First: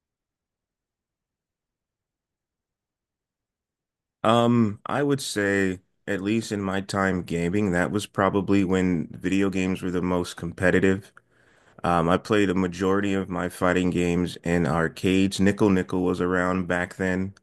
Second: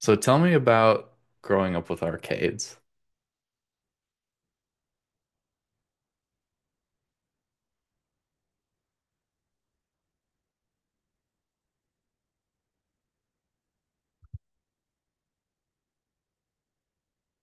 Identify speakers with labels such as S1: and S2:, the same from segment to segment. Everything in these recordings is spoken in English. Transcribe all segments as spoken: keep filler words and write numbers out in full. S1: So tell me about growing up with arcades.
S2: Um, I would say, at least in my time gaming, that was probably when video games were the most competitive. Um, I played a majority of my fighting games in arcades. Nickel Nickel was around back then.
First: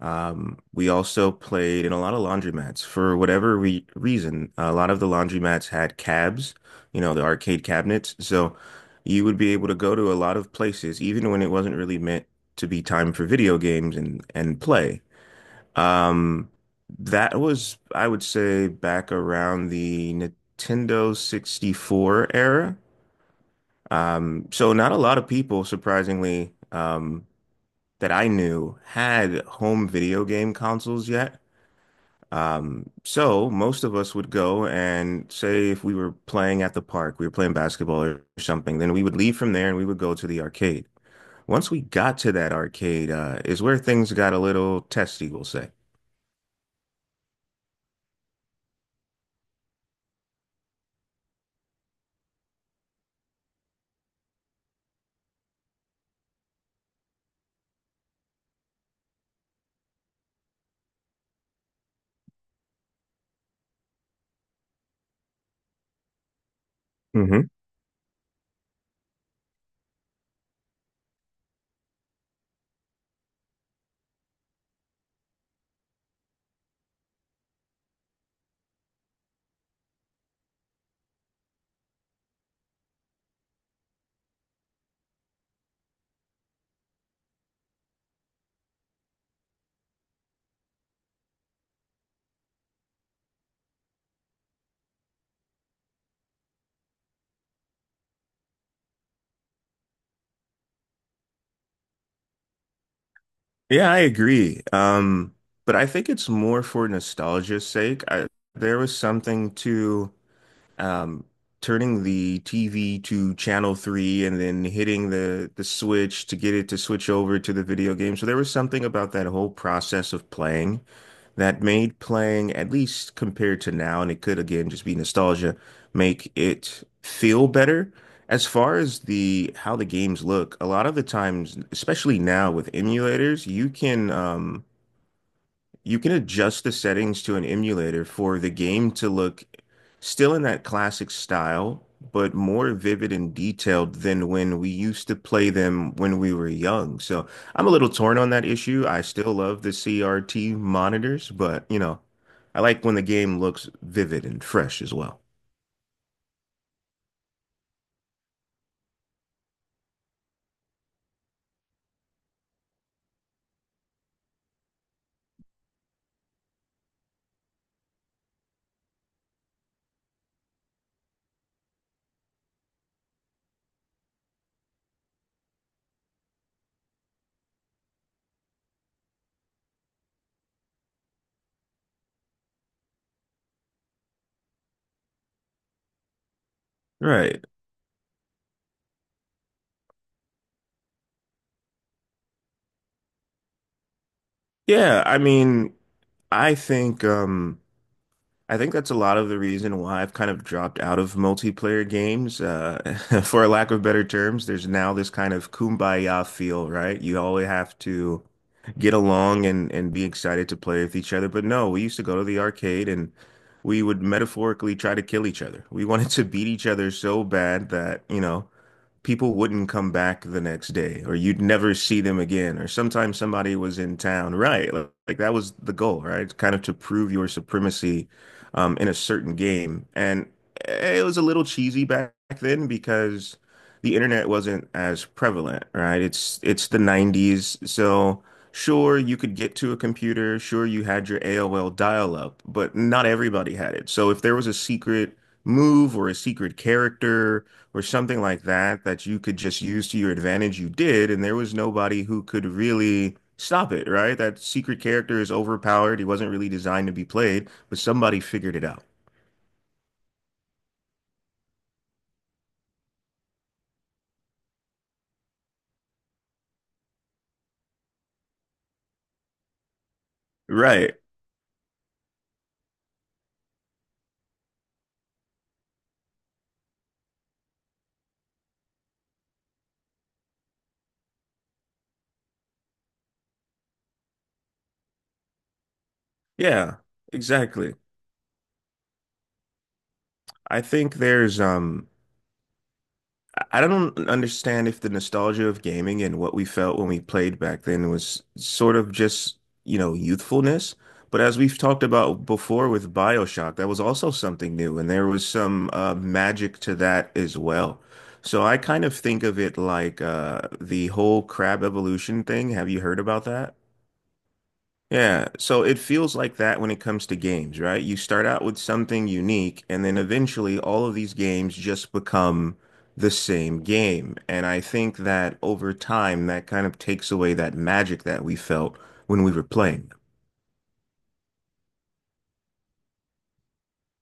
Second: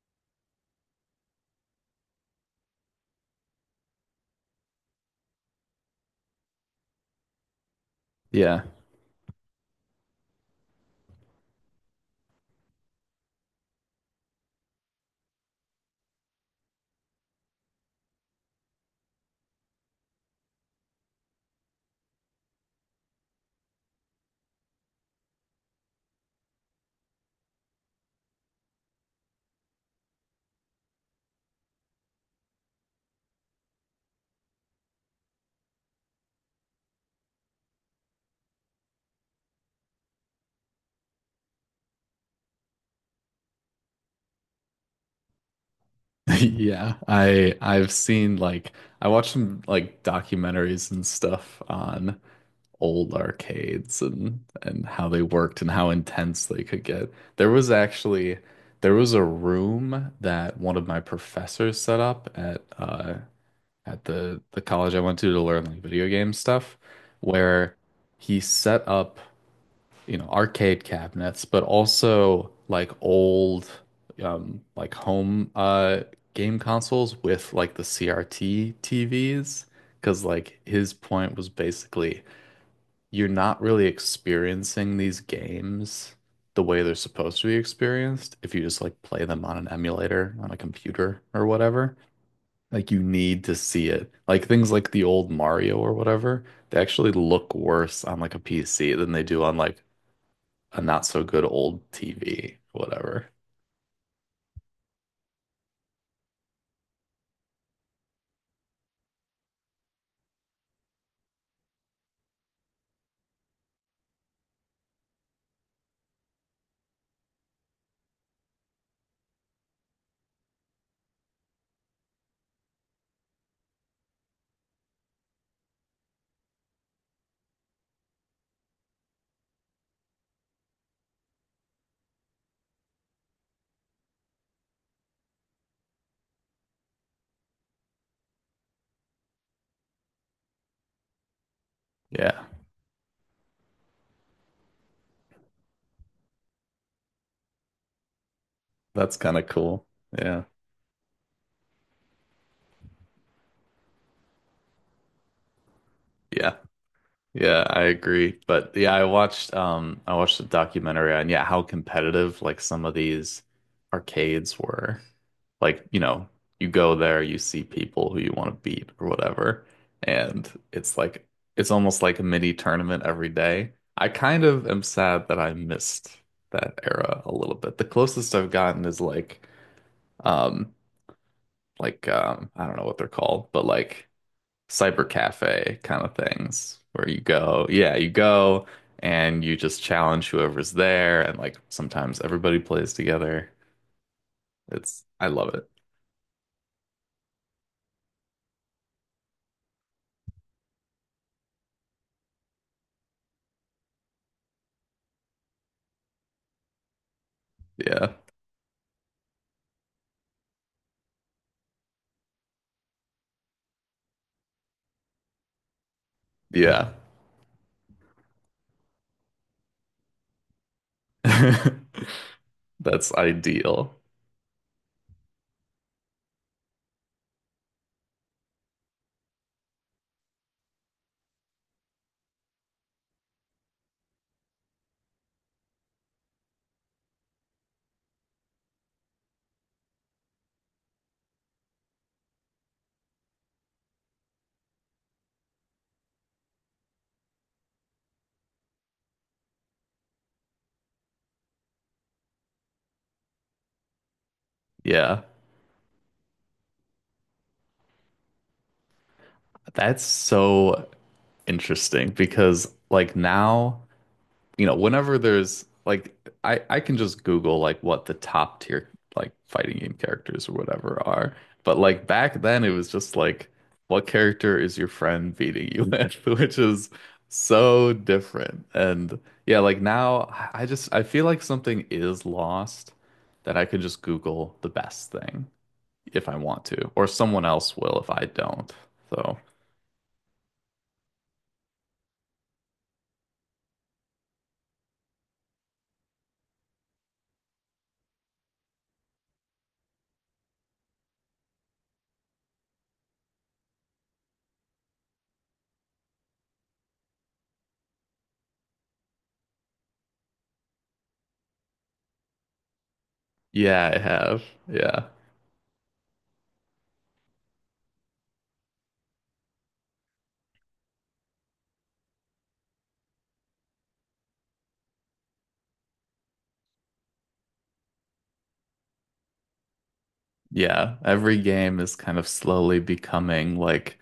S2: Um, we also played in a lot of laundromats. For whatever re reason, a lot of the laundromats had cabs, you know, the arcade cabinets. So
S1: Yeah.
S2: you would be able to go to a lot of places, even when it wasn't really meant to be time for video games and, and play. Um, that was, I would say, back around the Nintendo sixty-four era. Um, so not a lot of people, surprisingly, um, that I knew had home video game consoles yet. Um, so most of us would go and say if we were playing at the park, we were playing basketball or something, then we would leave from there and we would go to the arcade. Once we got to that arcade, uh, is where things got a little testy, we'll say.
S1: Yeah. I I've seen like I watched some like documentaries and stuff on old arcades and and how they worked and how intense they could get. There was actually there was a room that one of my professors set up at uh at the the college I went to to learn like video game stuff
S2: Hmm.
S1: where he set up, you know, arcade cabinets, but also like old um like home uh game consoles with like the C R T T Vs. Because like his point was basically you're not really experiencing these games the way they're supposed to be experienced if you just like play them on an emulator on a computer or whatever. Like you need to see it. Like things like the old Mario or whatever, they actually look worse on like a P C than they do on like a not so good old T V, whatever.
S2: Yeah, I agree. Um, but I think it's more for nostalgia's sake. I, there was something to um, turning the T V to channel three and then hitting the the switch to get it to switch over to the video game. So there was something about that whole process of playing that made playing, at least compared to now, and it could again just be nostalgia, make it feel better. As far as the how the games look, a lot of the times, especially now with emulators, you can um you can adjust the settings to an emulator for the game to look still in that classic style, but
S1: Yeah,
S2: more vivid and detailed than when we used to play them when we were young. So I'm a little torn on that issue. I
S1: that's
S2: still
S1: kind of
S2: love the
S1: cool. Yeah.
S2: C R T monitors, but you know, I like when the game looks vivid and fresh as well.
S1: Yeah. Yeah, I agree. But yeah, I watched um I watched a documentary on, yeah, how competitive like some of these arcades were. Like, you know, you go there, you see people who you want to beat or whatever, and it's like it's almost like a mini tournament every day. I kind of am sad that I missed that era a little bit. The closest I've gotten is like um like um I don't know what they're called, but like cyber cafe kind of things where you
S2: Right.
S1: go, yeah, you go and you just challenge whoever's there and like sometimes everybody plays together.
S2: Yeah,
S1: It's
S2: I
S1: I love it.
S2: mean, I think um I think that's a lot of the reason why I've kind of dropped out of multiplayer games. Uh, for a lack of better terms, there's now this kind of kumbaya feel, right? You always have
S1: Yeah.
S2: to get along and, and be excited to play with each other. But no, we used to go to the arcade and we would metaphorically try to kill each other. We wanted to beat each
S1: Yeah.
S2: other so bad that, you know, people wouldn't come back the next day or you'd never see them again or
S1: That's
S2: sometimes somebody was
S1: ideal.
S2: in town, right? like, like that was the goal, right, kind of to prove your supremacy um, in a certain game. And eh, it was a little cheesy back then because the internet wasn't as prevalent, right? It's it's the nineties. So sure you could get to a computer, sure you had your A O L dial-up, but not everybody had it. So if there was a secret move or a secret character or something like that that you could just use to your advantage, you did, and there was nobody who could really stop it, right? That secret character
S1: Yeah.
S2: is overpowered. He wasn't really designed to be played, but somebody figured it out.
S1: That's so interesting because like now, you know, whenever there's like I I can just Google like what the top tier like fighting game characters or
S2: Right.
S1: whatever are. But like back then it was just like what character is your friend beating you with, which is so different. And yeah, like now I I just I feel like something is lost that I can just Google the best thing if I want
S2: Yeah,
S1: to, or someone
S2: exactly.
S1: else will if I don't. So
S2: I think there's um I don't understand if the nostalgia of gaming and what we felt when we played back then was sort of just, you know, youthfulness. But as we've talked about before with BioShock, that was also something new, and there was some uh, magic to that as well. So I kind of think of it like uh, the whole crab evolution thing. Have you heard about that?
S1: yeah, I have. Yeah.
S2: Yeah, so it feels like that when it comes to games, right? You start out with something unique, and then eventually all of these games just become the same game. And I think that over time, that kind of takes away that magic that we felt when we were playing.
S1: Yeah, every game is kind of slowly becoming like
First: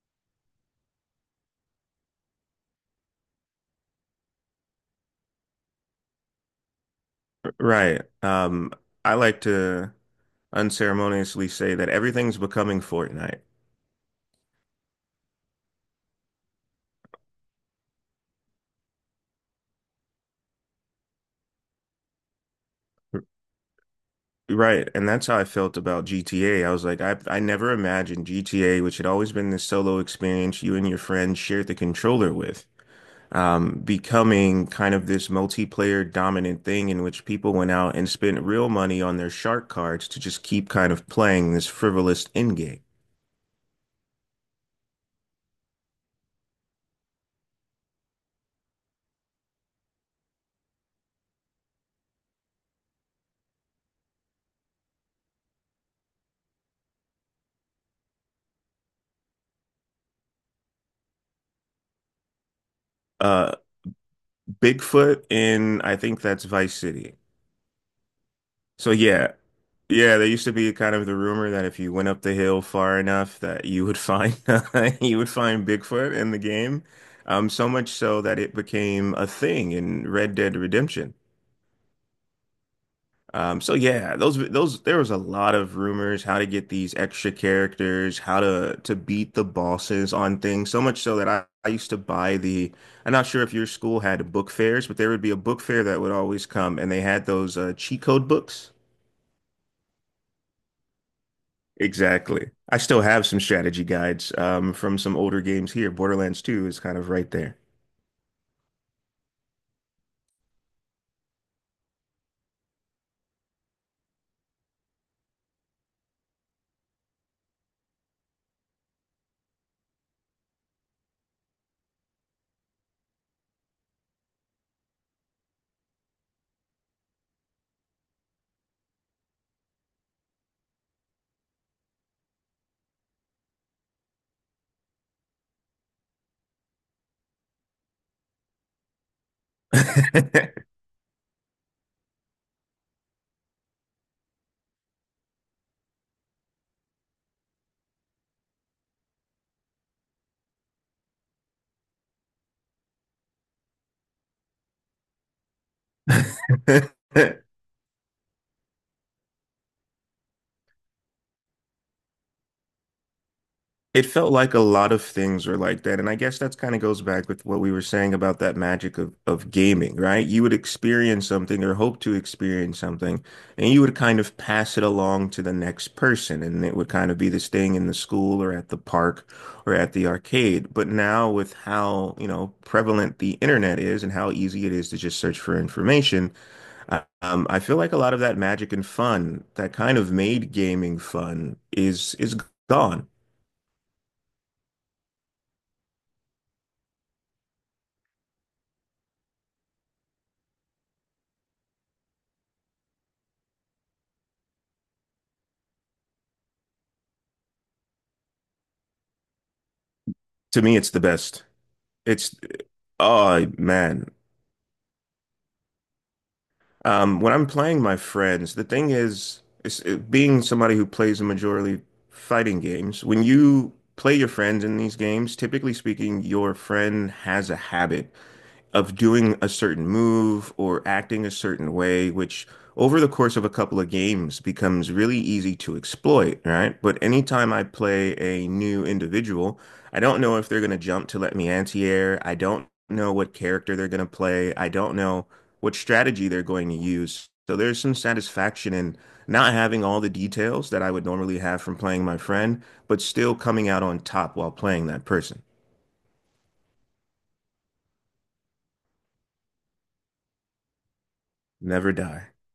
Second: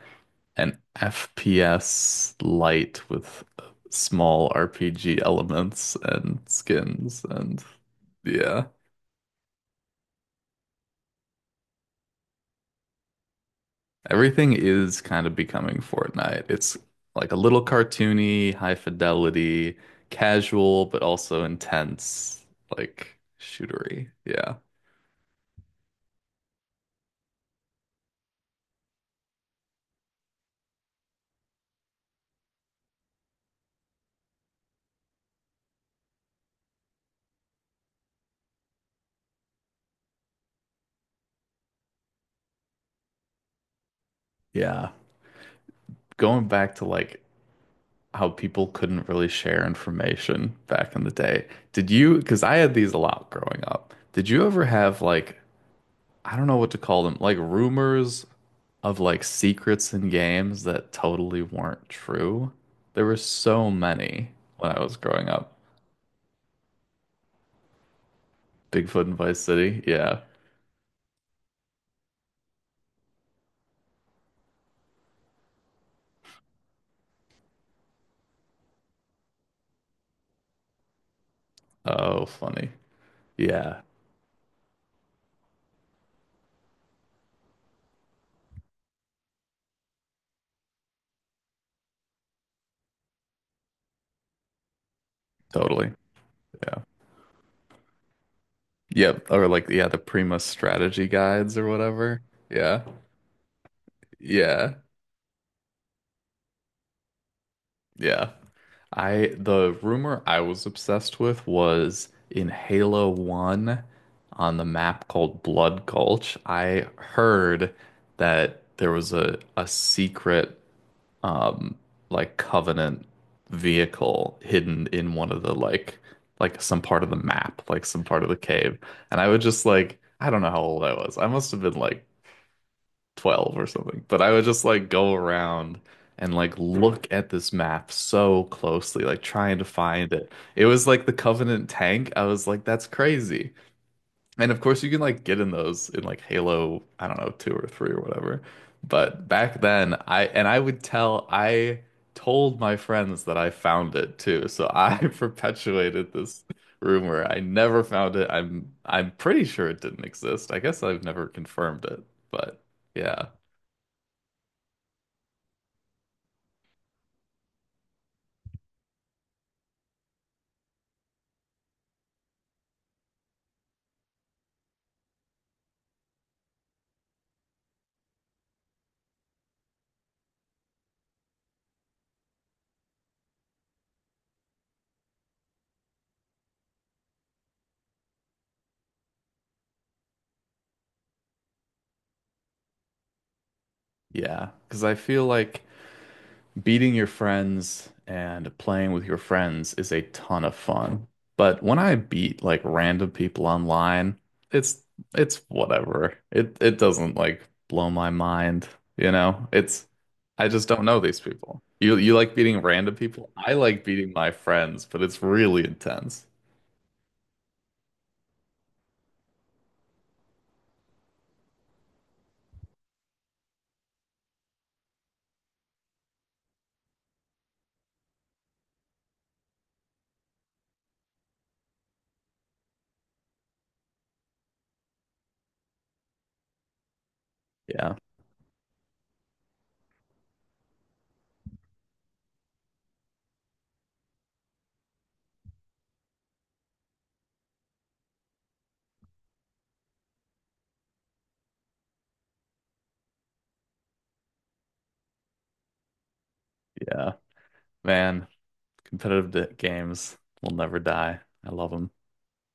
S1: an F P S light with uh, small R P G elements and skins and
S2: Right.
S1: yeah.
S2: Um, I like to unceremoniously say that everything's becoming Fortnite.
S1: Everything is kind of becoming Fortnite. It's like a little cartoony, high fidelity, casual, but also intense, like shootery. Yeah.
S2: Right, and that's how I felt about G T A. I was like, I I never imagined G T A, which had always been this solo experience you and your friends shared the controller with. Um, becoming kind of this multiplayer dominant thing in which people went out and spent real money on their shark cards to just keep kind of playing this frivolous end game.
S1: Yeah. Going back to like how people couldn't really share information back in the day. Did you, because I had these a lot growing up, did you ever have like, I don't know what to call them, like rumors of like secrets in games that totally weren't true? There were
S2: Uh,
S1: so many when I was
S2: Bigfoot
S1: growing up.
S2: in, I think that's Vice City. So
S1: Bigfoot in
S2: yeah,
S1: Vice City.
S2: yeah,
S1: Yeah.
S2: there used to be kind of the rumor that if you went up the hill far enough that you would find you would find Bigfoot in the game. Um, so much so that it became a thing in Red Dead Redemption.
S1: Oh, funny.
S2: Um, so
S1: Yeah,
S2: yeah, those those there was a lot of rumors how to get these extra characters, how to to beat the bosses on things. So much so that I, I used to buy the. I'm not sure if your school had book fairs, but there would be a book fair
S1: totally.
S2: that would always come,
S1: Yeah.
S2: and they had those uh, cheat code books.
S1: Yep. Or like, yeah, the Prima strategy guides or whatever.
S2: Exactly. I
S1: Yeah.
S2: still have some strategy guides um,
S1: Yeah.
S2: from some older games here. Borderlands two is kind of right there.
S1: Yeah. I The rumor I was obsessed with was in Halo one on the map called Blood Gulch. I heard that there was a a secret um like Covenant vehicle hidden in one of the like like some part of the map, like some part of the cave. And I would just like I don't know how old I was. I must have been like twelve or something. But I would just like go around and like look at this map so closely, like trying to find it. It was like the Covenant tank. I was like, that's crazy. And of course, you can like get in those in like Halo, I don't know, two or three or whatever. But back then, I and I would tell, I told my friends that I found it too. So I perpetuated this rumor. I never found it. I'm I'm pretty sure it didn't exist. I guess I've never confirmed it, but yeah.
S2: It felt like a lot of things were like that. And I guess that's kind of goes back with what we were saying about that magic of, of gaming, right? You would experience something or hope to experience something, and you would kind of pass it along to the next person. And it would kind of be this thing in the school or at the park or at the arcade. But now with how, you know, prevalent the internet is and how easy it is to just search for information, I- um, I feel like a lot of that magic and fun that kind of made gaming fun is is gone.
S1: Yeah, because I feel like beating your friends and playing with your friends is a ton of fun. But when I beat like random people online, it's it's whatever. It it doesn't like blow my mind, you know? It's I
S2: To
S1: just
S2: me,
S1: don't
S2: it's
S1: know
S2: the
S1: these
S2: best.
S1: people. You you like
S2: It's
S1: beating random people?
S2: oh
S1: I like
S2: man,
S1: beating my friends, but it's really intense.
S2: um, when I'm playing my friends, the thing is, is it, being somebody who plays a majorly fighting games, when you play your friends in these games, typically speaking, your friend has a habit of doing a certain move or acting a certain way, which over the course of a couple of games becomes really easy to exploit, right? But anytime I
S1: Yeah,
S2: play a new individual, I don't know if they're going to jump to let me anti-air. I don't know what character they're going to play. I don't know what strategy they're going to use. So there's some satisfaction in not having all the details that I would normally have from playing my friend, but still coming out on top while playing that person.
S1: yeah. Man, competitive d- games will never die. I love them.
S2: Never die.